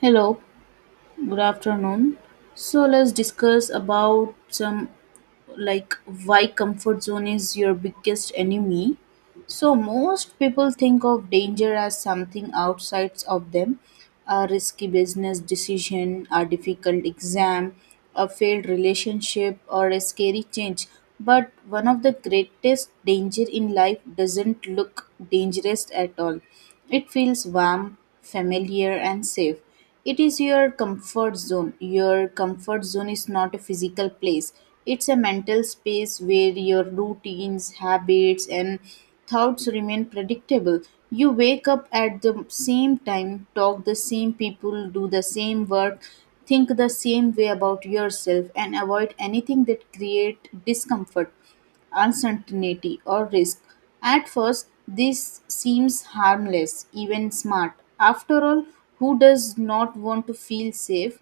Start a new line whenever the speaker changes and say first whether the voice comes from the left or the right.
right: Hello, good afternoon. So let's discuss about some like why comfort zone is your biggest enemy. So most people think of danger as something outside of them, a risky business decision, a difficult exam, a failed relationship or a scary change. But one of the greatest danger in life doesn't look dangerous at all. It feels warm, familiar and safe. It is your comfort zone. Your comfort zone is not a physical place, it's a mental space where your routines, habits, and thoughts remain predictable. You wake up at the same time, talk the same people, do the same work, think the same way about yourself, and avoid anything that create discomfort uncertainty, or risk. At first, this seems harmless, even smart. After all, who does not want to feel safe?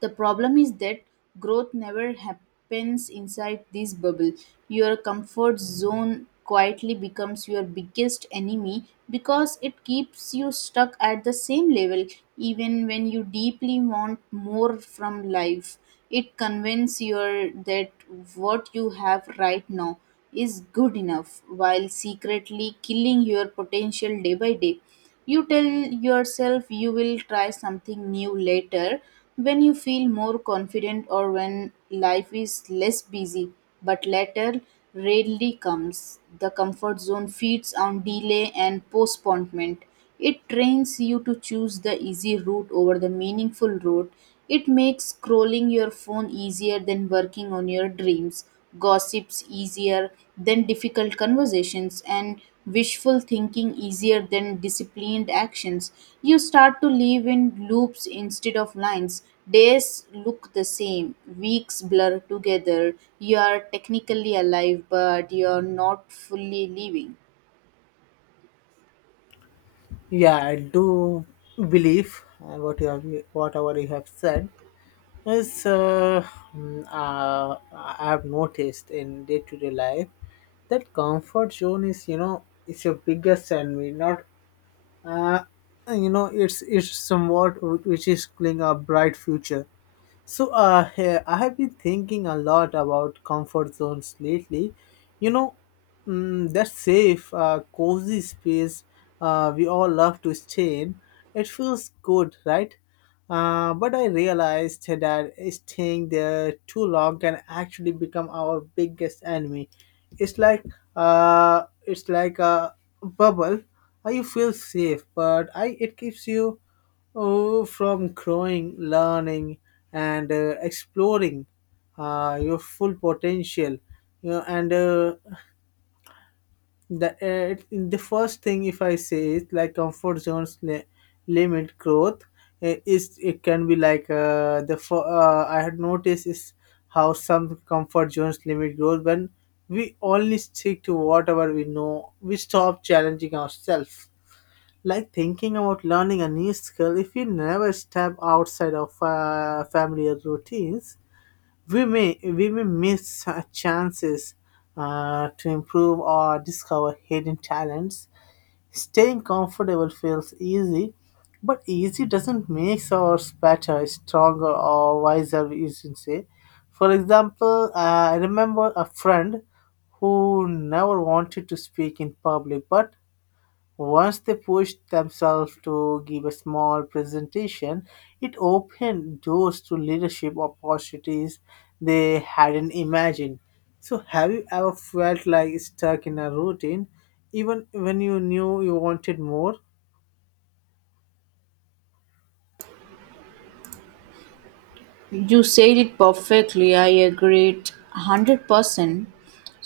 right: The problem is that growth never happens inside this bubble. Your comfort zone quietly becomes your biggest enemy because it keeps you stuck at the same level even when you deeply want more from life. It convinces you that what you have right now is good enough while secretly killing your potential day by day. You tell yourself you will try something new later when you feel more confident or when life is less busy, but later rarely comes. The comfort zone feeds on delay and postponement. It trains you to choose the easy route over the meaningful route. It makes scrolling your phone easier than working on your dreams, gossips easier than difficult conversations, and wishful thinking easier than disciplined actions. You start to live in loops instead of lines. Days look the same, weeks blur together. You are technically alive but you are not fully living.
left: Yeah, I do believe uh, what you have, whatever you have said is uh, I have noticed in day to day life that comfort zone is it's your biggest enemy. Not. uh, it's somewhat which is killing a bright future. So, I have been thinking a lot about comfort zones lately. You know, that safe, cozy space we all love to stay in. It feels good, right? But I realized that staying there too long can actually become our biggest enemy. It's like it's like a bubble. You feel safe, but I it keeps you. Oh, from growing, learning, and exploring your full potential. You know, and uh, the first thing, if I say is like comfort zones limit growth, is it can be like I had noticed is how some comfort zones limit growth when we only stick to whatever we know. We stop challenging ourselves, like thinking about learning a new skill. If we never step outside of familiar routines, we may miss chances to improve or discover hidden talents. Staying comfortable feels easy, but easy doesn't make us better, stronger, or wiser, you should say. For example, I remember a friend who never wanted to speak in public. But once they pushed themselves to give a small presentation, it opened doors to leadership opportunities they hadn't imagined. So, have you ever felt like stuck in a routine, even when you knew you wanted more?
right: You said it perfectly. I agreed 100%.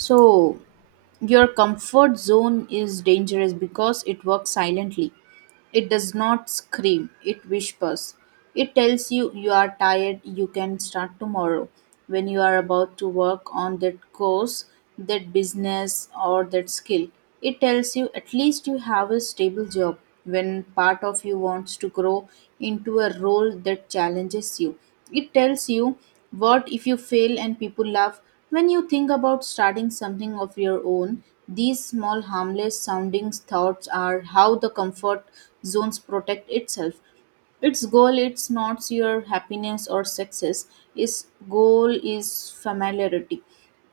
right: So your comfort zone is dangerous because it works silently. It does not scream, it whispers. It tells you you are tired, you can start tomorrow, when you are about to work on that course, that business, or that skill. It tells you at least you have a stable job, when part of you wants to grow into a role that challenges you. It tells you what if you fail and people laugh, when you think about starting something of your own. These small, harmless sounding thoughts are how the comfort zones protect itself. Its goal it's not your happiness or success. Its goal is familiarity.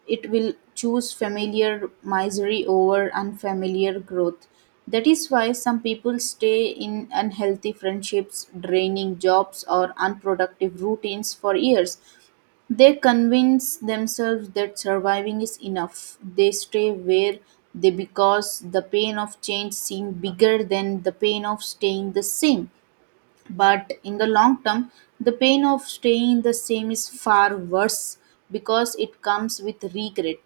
right: It will choose familiar misery over unfamiliar growth. That is why some people stay in unhealthy friendships, draining jobs, or unproductive routines for years. They convince themselves that surviving is enough. They stay where they because the pain of change seems bigger than the pain of staying the same. But in the long term, the pain of staying the same is far worse because it comes with regret.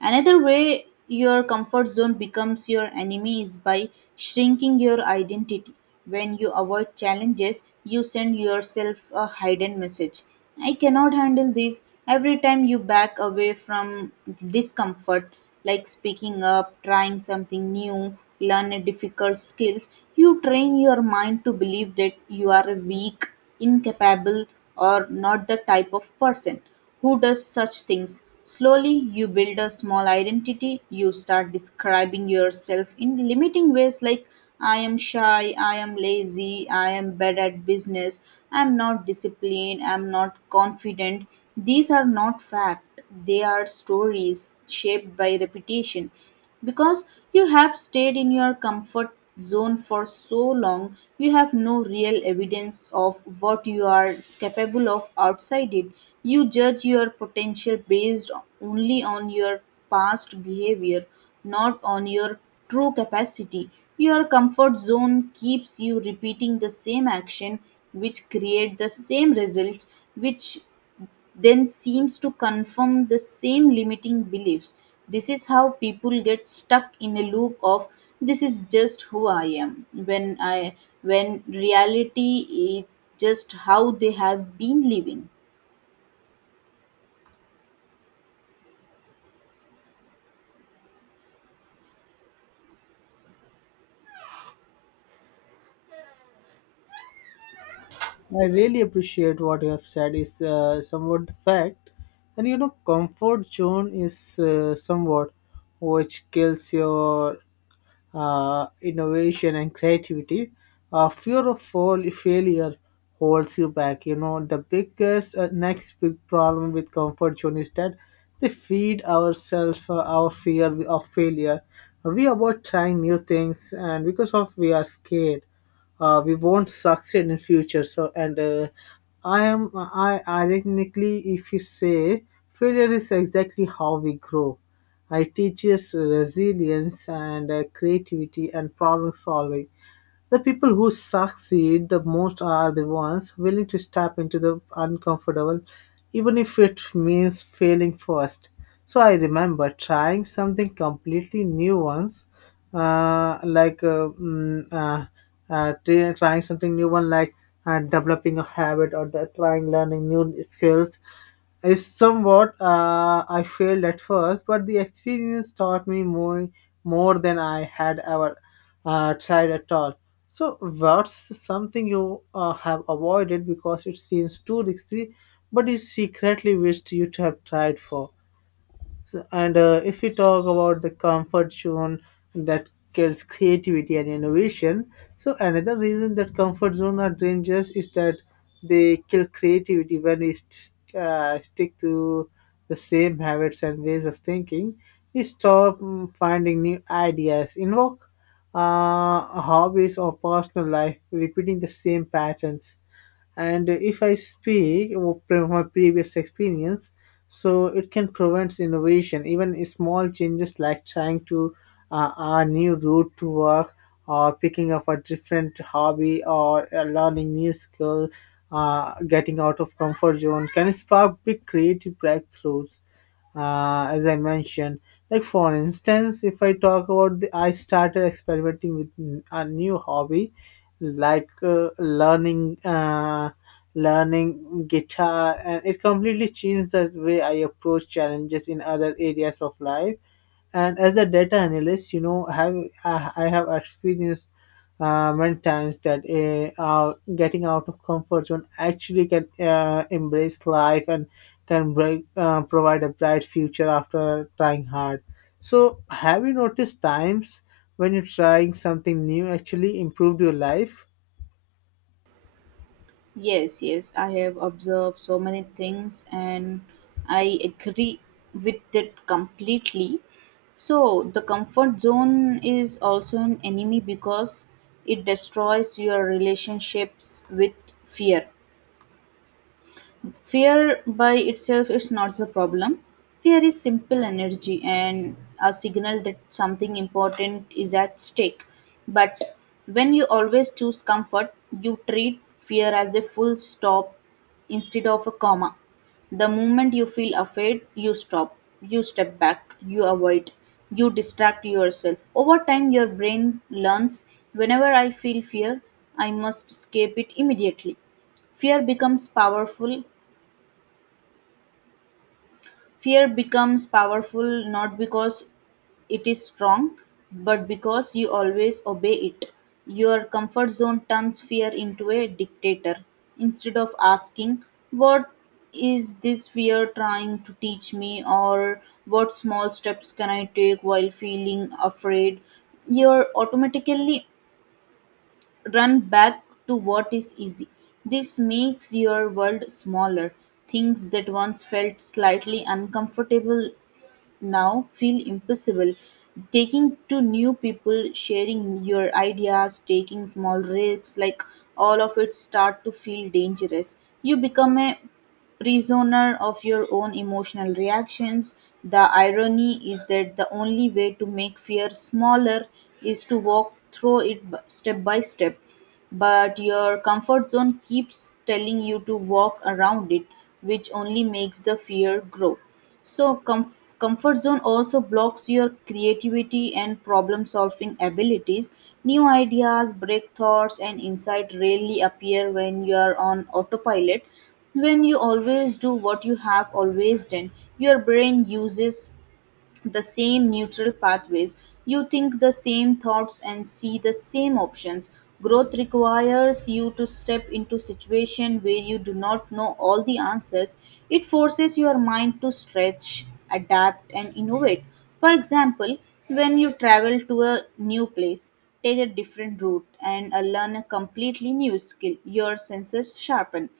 right: Another way your comfort zone becomes your enemy is by shrinking your identity. When you avoid challenges, you send yourself a hidden message: I cannot handle this. Every time you back away from discomfort, like speaking up, trying something new, learn a difficult skills, you train your mind to believe that you are a weak, incapable, or not the type of person who does such things. Slowly, you build a small identity. You start describing yourself in limiting ways like I am shy, I am lazy, I am bad at business, I am not disciplined, I am not confident. These are not fact, they are stories shaped by repetition. Because you have stayed in your comfort zone for so long, you have no real evidence of what you are capable of outside it. You judge your potential based only on your past behavior, not on your true capacity. Your comfort zone keeps you repeating the same action, which create the same results, which then seems to confirm the same limiting beliefs. This is how people get stuck in a loop of this is just who I am, when reality is just how they have been living.
left: I really appreciate what you have said is somewhat the fact. And, comfort zone is somewhat which kills your innovation and creativity. Fear of failure holds you back. You know, the biggest next big problem with comfort zone is that they feed ourselves our fear of failure. We avoid trying new things, and because of we are scared we won't succeed in future. So, and I am I ironically if you say, failure is exactly how we grow. It teaches resilience and creativity and problem solving. The people who succeed the most are the ones willing to step into the uncomfortable, even if it means failing first. So I remember trying something completely new once, like mm, try- trying something new one like developing a habit, or trying learning new skills is somewhat I failed at first, but the experience taught me more than I had ever tried at all. So, what's something you have avoided because it seems too risky, but you secretly wished you to have tried for? So, and if we talk about the comfort zone that kills creativity and innovation, so another reason that comfort zone are dangerous is that they kill creativity when we stick to the same habits and ways of thinking. We stop finding new ideas, invoke uh, hobbies or personal life, repeating the same patterns. And if I speak from my previous experience, so it can prevent innovation. Even small changes like trying to a new route to work, or picking up a different hobby, or learning new skill, getting out of comfort zone can spark big creative breakthroughs, as I mentioned. Like, for instance, if I talk about I started experimenting with a new hobby, like learning guitar, and it completely changed the way I approach challenges in other areas of life. And as a data analyst, have I have experienced many times that getting out of comfort zone actually can embrace life and can provide a bright future after trying hard. So, have you noticed times when you're trying something new actually improved your life?
right: Yes, yes, I have observed so many things and I agree with that completely. So, the comfort zone is also an enemy because it destroys your relationships with fear. Fear by itself is not the problem. Fear is simple energy and a signal that something important is at stake. But when you always choose comfort, you treat fear as a full stop instead of a comma. The moment you feel afraid, you stop, you step back, you avoid, you distract yourself. Over time, your brain learns whenever I feel fear, I must escape it immediately. Fear becomes powerful Fear becomes powerful not because it is strong, but because you always obey it. Your comfort zone turns fear into a dictator. Instead of asking, what is this fear trying to teach me? Or what small steps can I take while feeling afraid? You automatically run back to what is easy. This makes your world smaller. Things that once felt slightly uncomfortable now feel impossible. Taking to new people, sharing your ideas, taking small risks, like all of it start to feel dangerous. You become a prisoner of your own emotional reactions. The irony is that the only way to make fear smaller is to walk through it step by step. But your comfort zone keeps telling you to walk around it, which only makes the fear grow. So, comfort zone also blocks your creativity and problem solving abilities. New ideas, breakthroughs, and insight rarely appear when you are on autopilot. When you always do what you have always done, your brain uses the same neutral pathways. You think the same thoughts and see the same options. Growth requires you to step into situation where you do not know all the answers. It forces your mind to stretch, adapt and innovate. For example, when you travel to a new place, take a different route and learn a completely new skill. Your senses sharpen,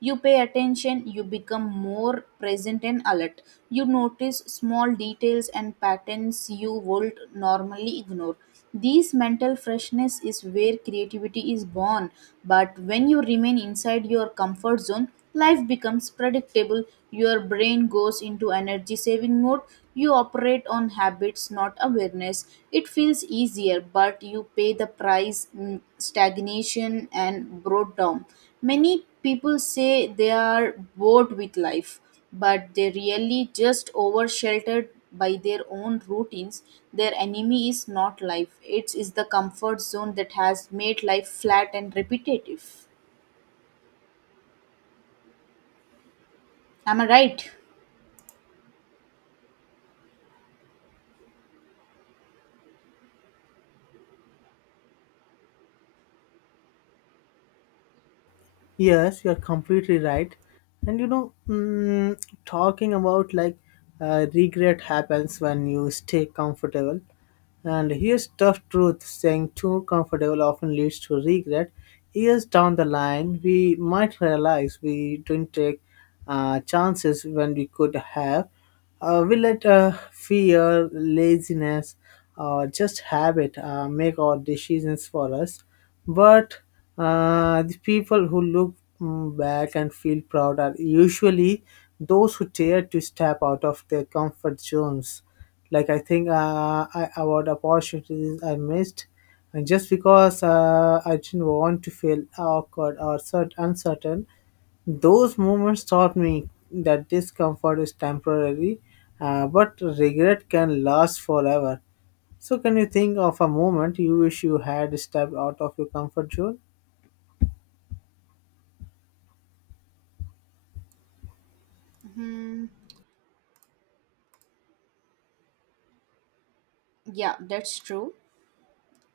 right: you pay attention, you become more present and alert. You notice small details and patterns you would normally ignore. This mental freshness is where creativity is born. But when you remain inside your comfort zone, life becomes predictable. Your brain goes into energy saving mode. You operate on habits, not awareness. It feels easier, but you pay the price, stagnation and broad down. Many people say they are bored with life, but they really just oversheltered by their own routines. Their enemy is not life. It is the comfort zone that has made life flat and repetitive. Am I right?
left: Yes, you're completely right. And, talking about, like, regret happens when you stay comfortable. And here's tough truth: staying too comfortable often leads to regret. Years down the line, we might realize we didn't take chances when we could have. We let fear, laziness, or just habit make our decisions for us. But the people who look back and feel proud are usually those who dare to step out of their comfort zones. Like, I think I about opportunities I missed, and just because I didn't want to feel awkward or uncertain. Those moments taught me that discomfort is temporary, but regret can last forever. So, can you think of a moment you wish you had stepped out of your comfort zone?
right: Yeah, that's true.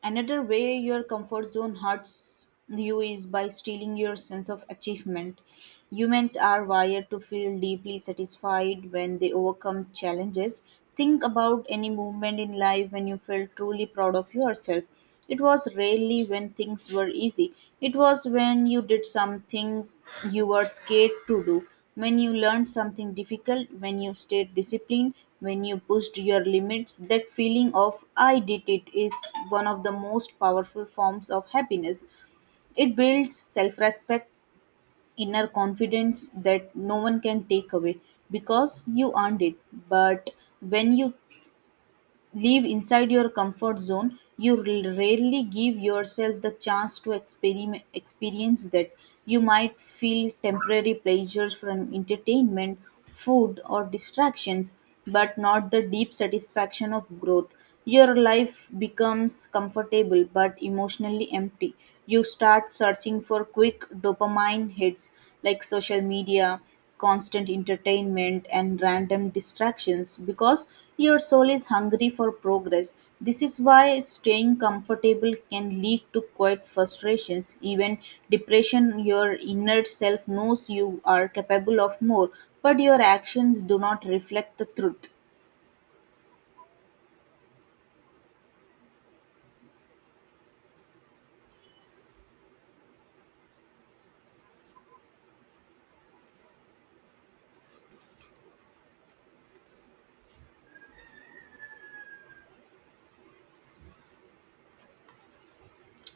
right: Another way your comfort zone hurts you is by stealing your sense of achievement. Humans are wired to feel deeply satisfied when they overcome challenges. Think about any movement in life when you felt truly proud of yourself. It was rarely when things were easy, it was when you did something you were scared to do, when you learned something difficult, when you stayed disciplined, when you pushed your limits. That feeling of I did it is one of the most powerful forms of happiness. It builds self respect, inner confidence that no one can take away because you earned it. But when you live inside your comfort zone, you rarely give yourself the chance to experience that. You might feel temporary pleasures from entertainment, food, or distractions, but not the deep satisfaction of growth. Your life becomes comfortable but emotionally empty. You start searching for quick dopamine hits like social media, constant entertainment, and random distractions because your soul is hungry for progress. This is why staying comfortable can lead to quiet frustrations, even depression. Your inner self knows you are capable of more, but your actions do not reflect the truth.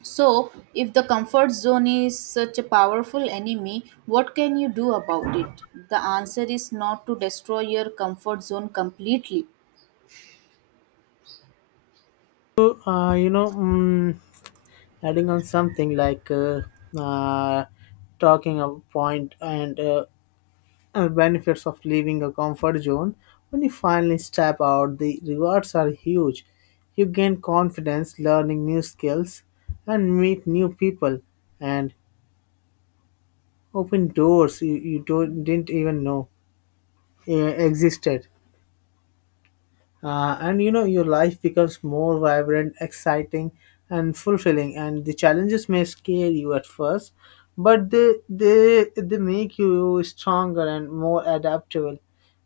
right: So, if the comfort zone is such a powerful enemy, what can you do about it? The answer is not to destroy your comfort zone completely.
left: So, adding on something like uh, talking a point, and benefits of leaving a comfort zone. When you finally step out, the rewards are huge. You gain confidence, learning new skills and meet new people, and open doors you, you don't, didn't even know existed. And your life becomes more vibrant, exciting, and fulfilling. And the challenges may scare you at first, but they make you stronger and more adaptable.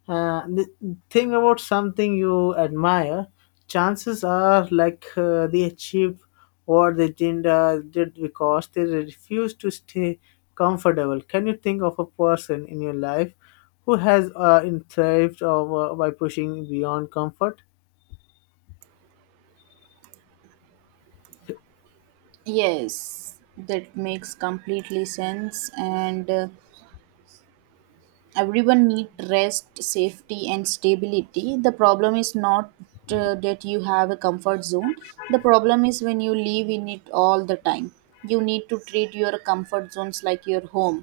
left: The thing about something you admire, chances are they achieved what they didn't did because they refused to stay comfortable. Can you think of a person in your life who has in thrived by pushing beyond comfort?
right: Yes, that makes completely sense, and everyone need rest safety and stability. The problem is not that you have a comfort zone, the problem is when you live in it all the time. You need to treat your comfort zones like your home,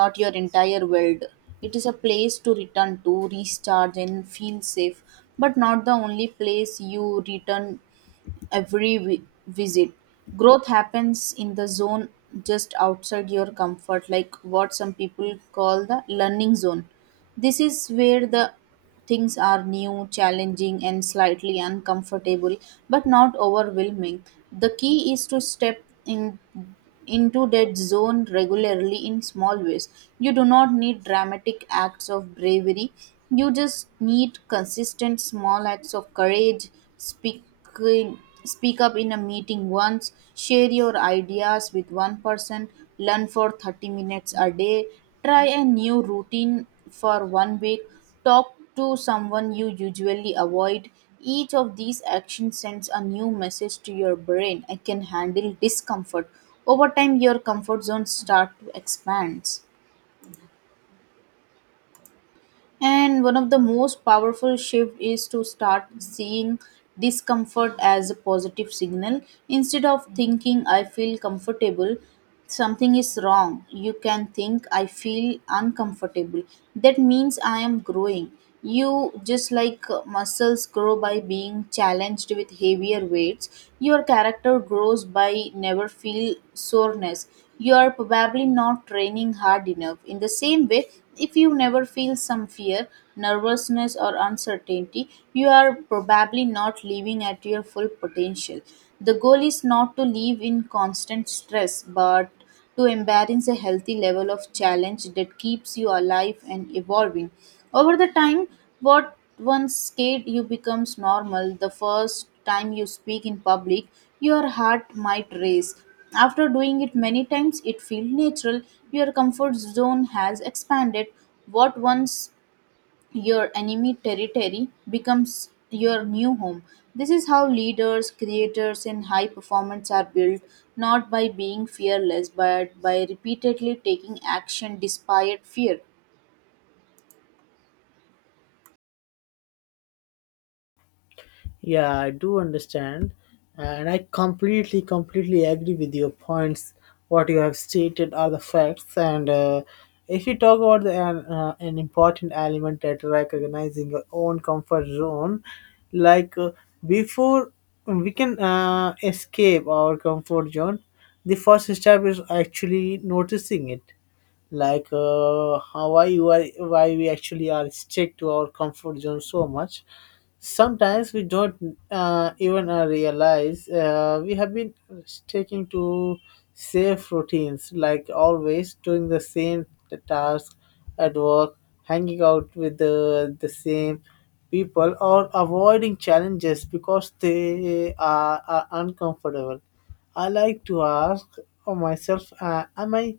right: not your entire world. It is a place to return to recharge and feel safe, but not the only place you return every visit. Growth happens in the zone just outside your comfort, like what some people call the learning zone. This is where the things are new, challenging, and slightly uncomfortable, but not overwhelming. The key is to step in into that zone regularly in small ways. You do not need dramatic acts of bravery. You just need consistent small acts of courage. Speak speak up in a meeting once, share your ideas with one person, learn for 30 minutes a day, try a new routine for 1 week, talk to someone you usually avoid. Each of these actions sends a new message to your brain: I can handle discomfort. Over time, your comfort zone start to expand. And one of the most powerful shift is to start seeing discomfort as a positive signal instead of thinking I feel comfortable something is wrong. You can think I feel uncomfortable that means I am growing. You just like muscles grow by being challenged with heavier weights, your character grows by never feel soreness you are probably not training hard enough. In the same way, if you never feel some fear, nervousness or uncertainty, you are probably not living at your full potential. The goal is not to live in constant stress but to embrace a healthy level of challenge that keeps you alive and evolving. Over the time, what once scared you becomes normal. The first time you speak in public, your heart might race. After doing it many times, it feels natural. Your comfort zone has expanded. What once your enemy territory becomes your new home. This is how leaders, creators, and high performance are built, not by being fearless but by repeatedly taking action despite fear.
left: Yeah, I do understand, and I completely, completely agree with your points. What you have stated are the facts, and if you talk about an important element, that recognizing your own comfort zone, like uh, before we can escape our comfort zone, the first step is actually noticing it, like how why you are why we actually are stick to our comfort zone so much. Sometimes we don't even realize we have been sticking to safe routines, like always doing the same task at work, hanging out with the same people, or avoiding challenges because they are uncomfortable. I like to ask myself, am I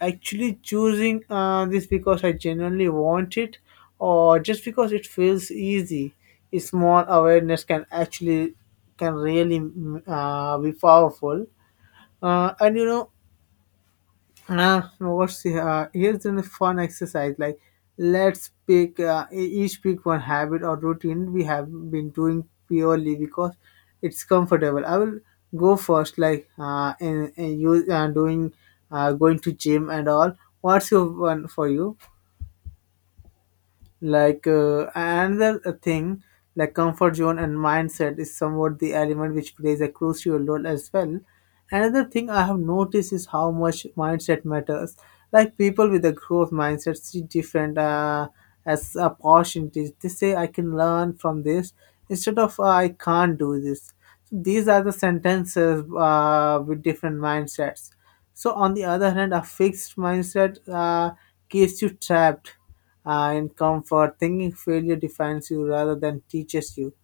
left: actually choosing this because I genuinely want it, or just because it feels easy? A small awareness can can really be powerful. Uh, and you know, what's Here's a fun exercise. Like, let's each pick one habit or routine we have been doing purely because it's comfortable. I will go first. Like, and you doing going to gym and all. What's your one for you? Like, another thing, like comfort zone and mindset is somewhat the element which plays a crucial role as well. Another thing I have noticed is how much mindset matters. Like, people with a growth mindset see different as opportunities. They say, "I can learn from this," instead of "I can't do this." So these are the sentences with different mindsets. So, on the other hand, a fixed mindset keeps you trapped in comfort. Thinking failure defines you rather than teaches you.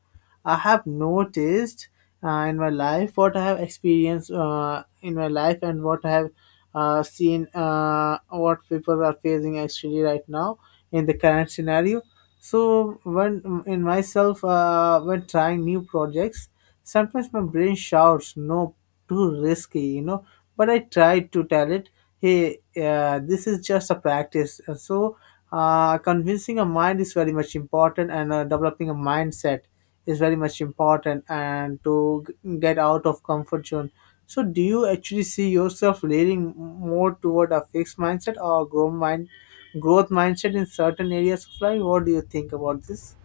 left: I have noticed in my life, what I have experienced in my life, and what I have seen, what people are facing actually right now in the current scenario. So when in myself, when trying new projects, sometimes my brain shouts, "No, too risky." But I try to tell it, "Hey, this is just a practice." And so, convincing a mind is very much important, and developing a mindset is very much important, and to get out of comfort zone. So, do you actually see yourself leaning more toward a fixed mindset or growth mindset in certain areas of life? What do you think about this?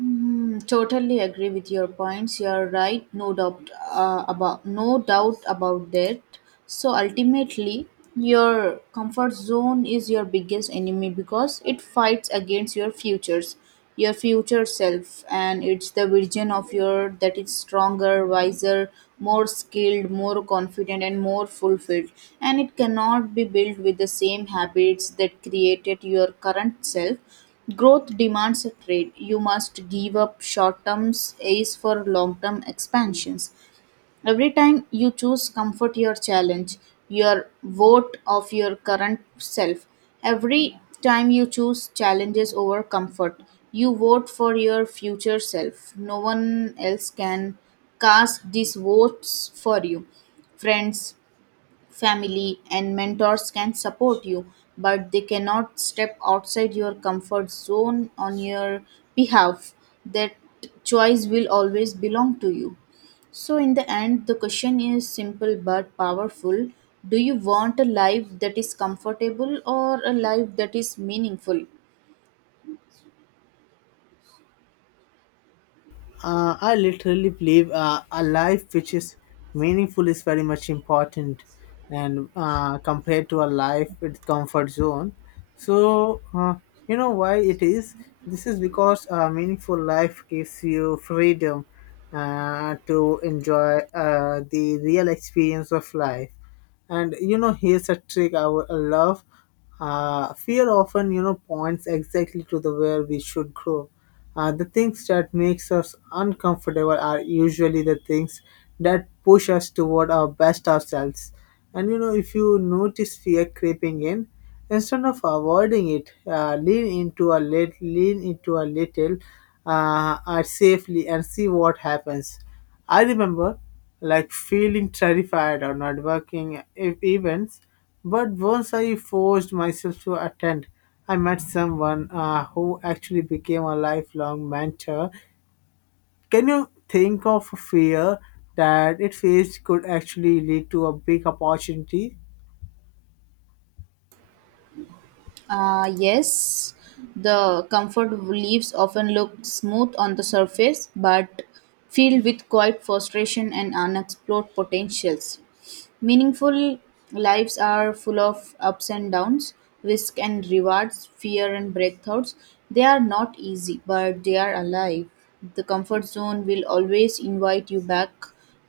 right: Mm, totally agree with your points. You are right, no doubt about no doubt about that. So ultimately, your comfort zone is your biggest enemy because it fights against your futures, your future self, and it's the version of your that is stronger, wiser, more skilled, more confident, and more fulfilled. And it cannot be built with the same habits that created your current self. Growth demands a trade. You must give up short term ace for long term expansions. Every time you choose comfort your challenge, your vote of your current self. Every time you choose challenges over comfort, you vote for your future self. No one else can cast these votes for you. Friends, family, and mentors can support you, but they cannot step outside your comfort zone on your behalf. That choice will always belong to you. So, in the end, the question is simple but powerful. Do you want a life that is comfortable or a life that is meaningful?
left: I literally believe a life which is meaningful is very much important, and compared to a life with comfort zone. So, you know why it is. This is because a meaningful life gives you freedom to enjoy the real experience of life. And, here's a trick I would love. Fear often, points exactly to the where we should grow. The things that makes us uncomfortable are usually the things that push us toward our best ourselves. And, if you notice fear creeping in, instead of avoiding it, lean into a little safely, and see what happens. I remember like feeling terrified or not working events, but once I forced myself to attend, I met someone who actually became a lifelong mentor. Can you think of a fear that it faced could actually lead to a big opportunity?
right: Yes, the comfort leaves often look smooth on the surface but filled with quiet frustration and unexplored potentials. Meaningful lives are full of ups and downs, risk and rewards, fear and breakthroughs. They are not easy, but they are alive. The comfort zone will always invite you back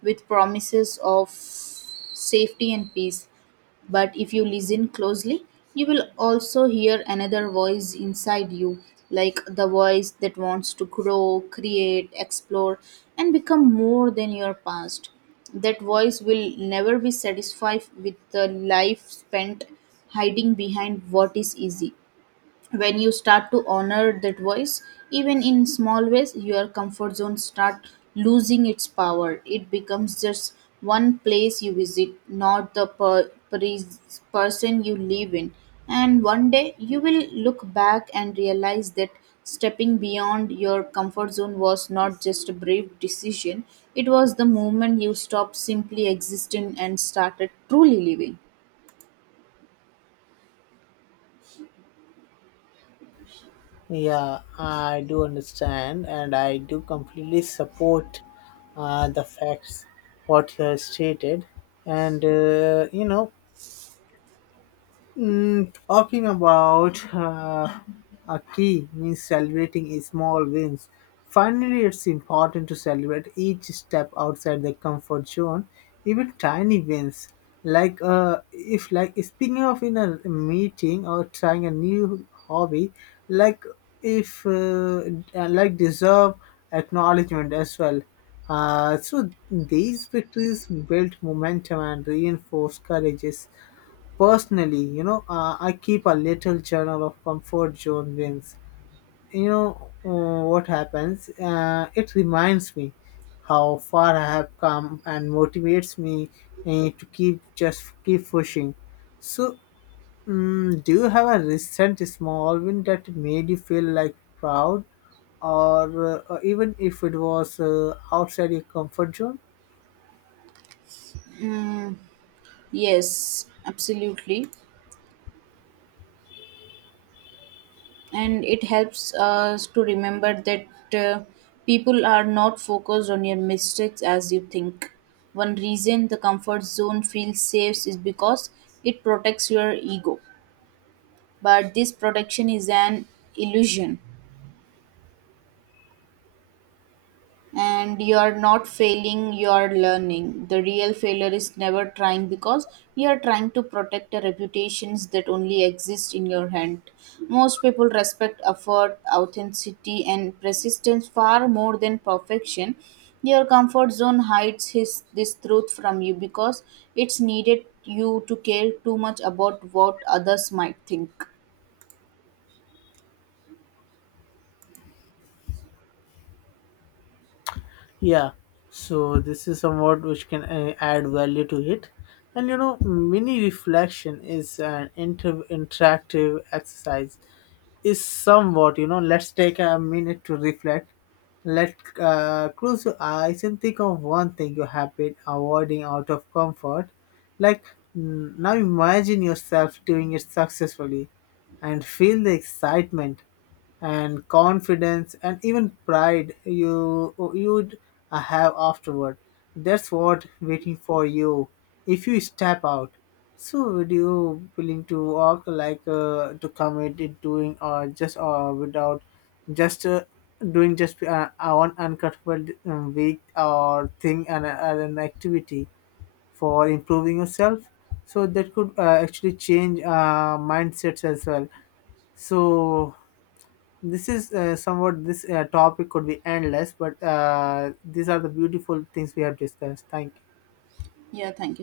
right: with promises of safety and peace. But if you listen closely, you will also hear another voice inside you, like the voice that wants to grow, create, explore, and become more than your past. That voice will never be satisfied with the life spent hiding behind what is easy. When you start to honor that voice, even in small ways, your comfort zone start losing its power. It becomes just one place you visit, not the person you live in. And one day you will look back and realize that stepping beyond your comfort zone was not just a brave decision, it was the moment you stopped simply existing and started truly living.
left: Yeah, I do understand, and I do completely support the facts what you have stated. And, talking about a key means celebrating small wins. Finally, it's important to celebrate each step outside the comfort zone, even tiny wins. Like, if like speaking of in a meeting or trying a new hobby, like if like deserve acknowledgement as well. So these victories build momentum and reinforce courages. Personally, I keep a little journal of comfort zone wins. You know what happens? It reminds me how far I have come and motivates me to keep just keep pushing. So, do you have a recent small win that made you feel like proud, or even if it was outside your comfort zone?
right: Yes, absolutely, and it helps us to remember that uh, people are not focused on your mistakes as you think. One reason the comfort zone feels safe is because it protects your ego, but this protection is an illusion. And you are not failing, you are learning. The real failure is never trying, because you are trying to protect the reputations that only exist in your hand. Most people respect effort, authenticity and persistence far more than perfection. Your comfort zone hides this truth from you because it's needed you to care too much about what others might think.
left: Yeah, so this is somewhat which can add value to it. And, mini reflection is an interactive exercise. Is somewhat, let's take a minute to reflect. Let close your eyes and think of one thing you have been avoiding out of comfort. Like, now, imagine yourself doing it successfully, and feel the excitement and confidence and even pride you'd have afterward. That's what waiting for you if you step out. So, would you willing to walk to commit it doing, or just, or without just doing just one uncomfortable week or thing and an activity for improving yourself, so that could actually change mindsets as well. So, this is somewhat this topic could be endless, but these are the beautiful things we have discussed. Thank you.
right: Yeah, thank you so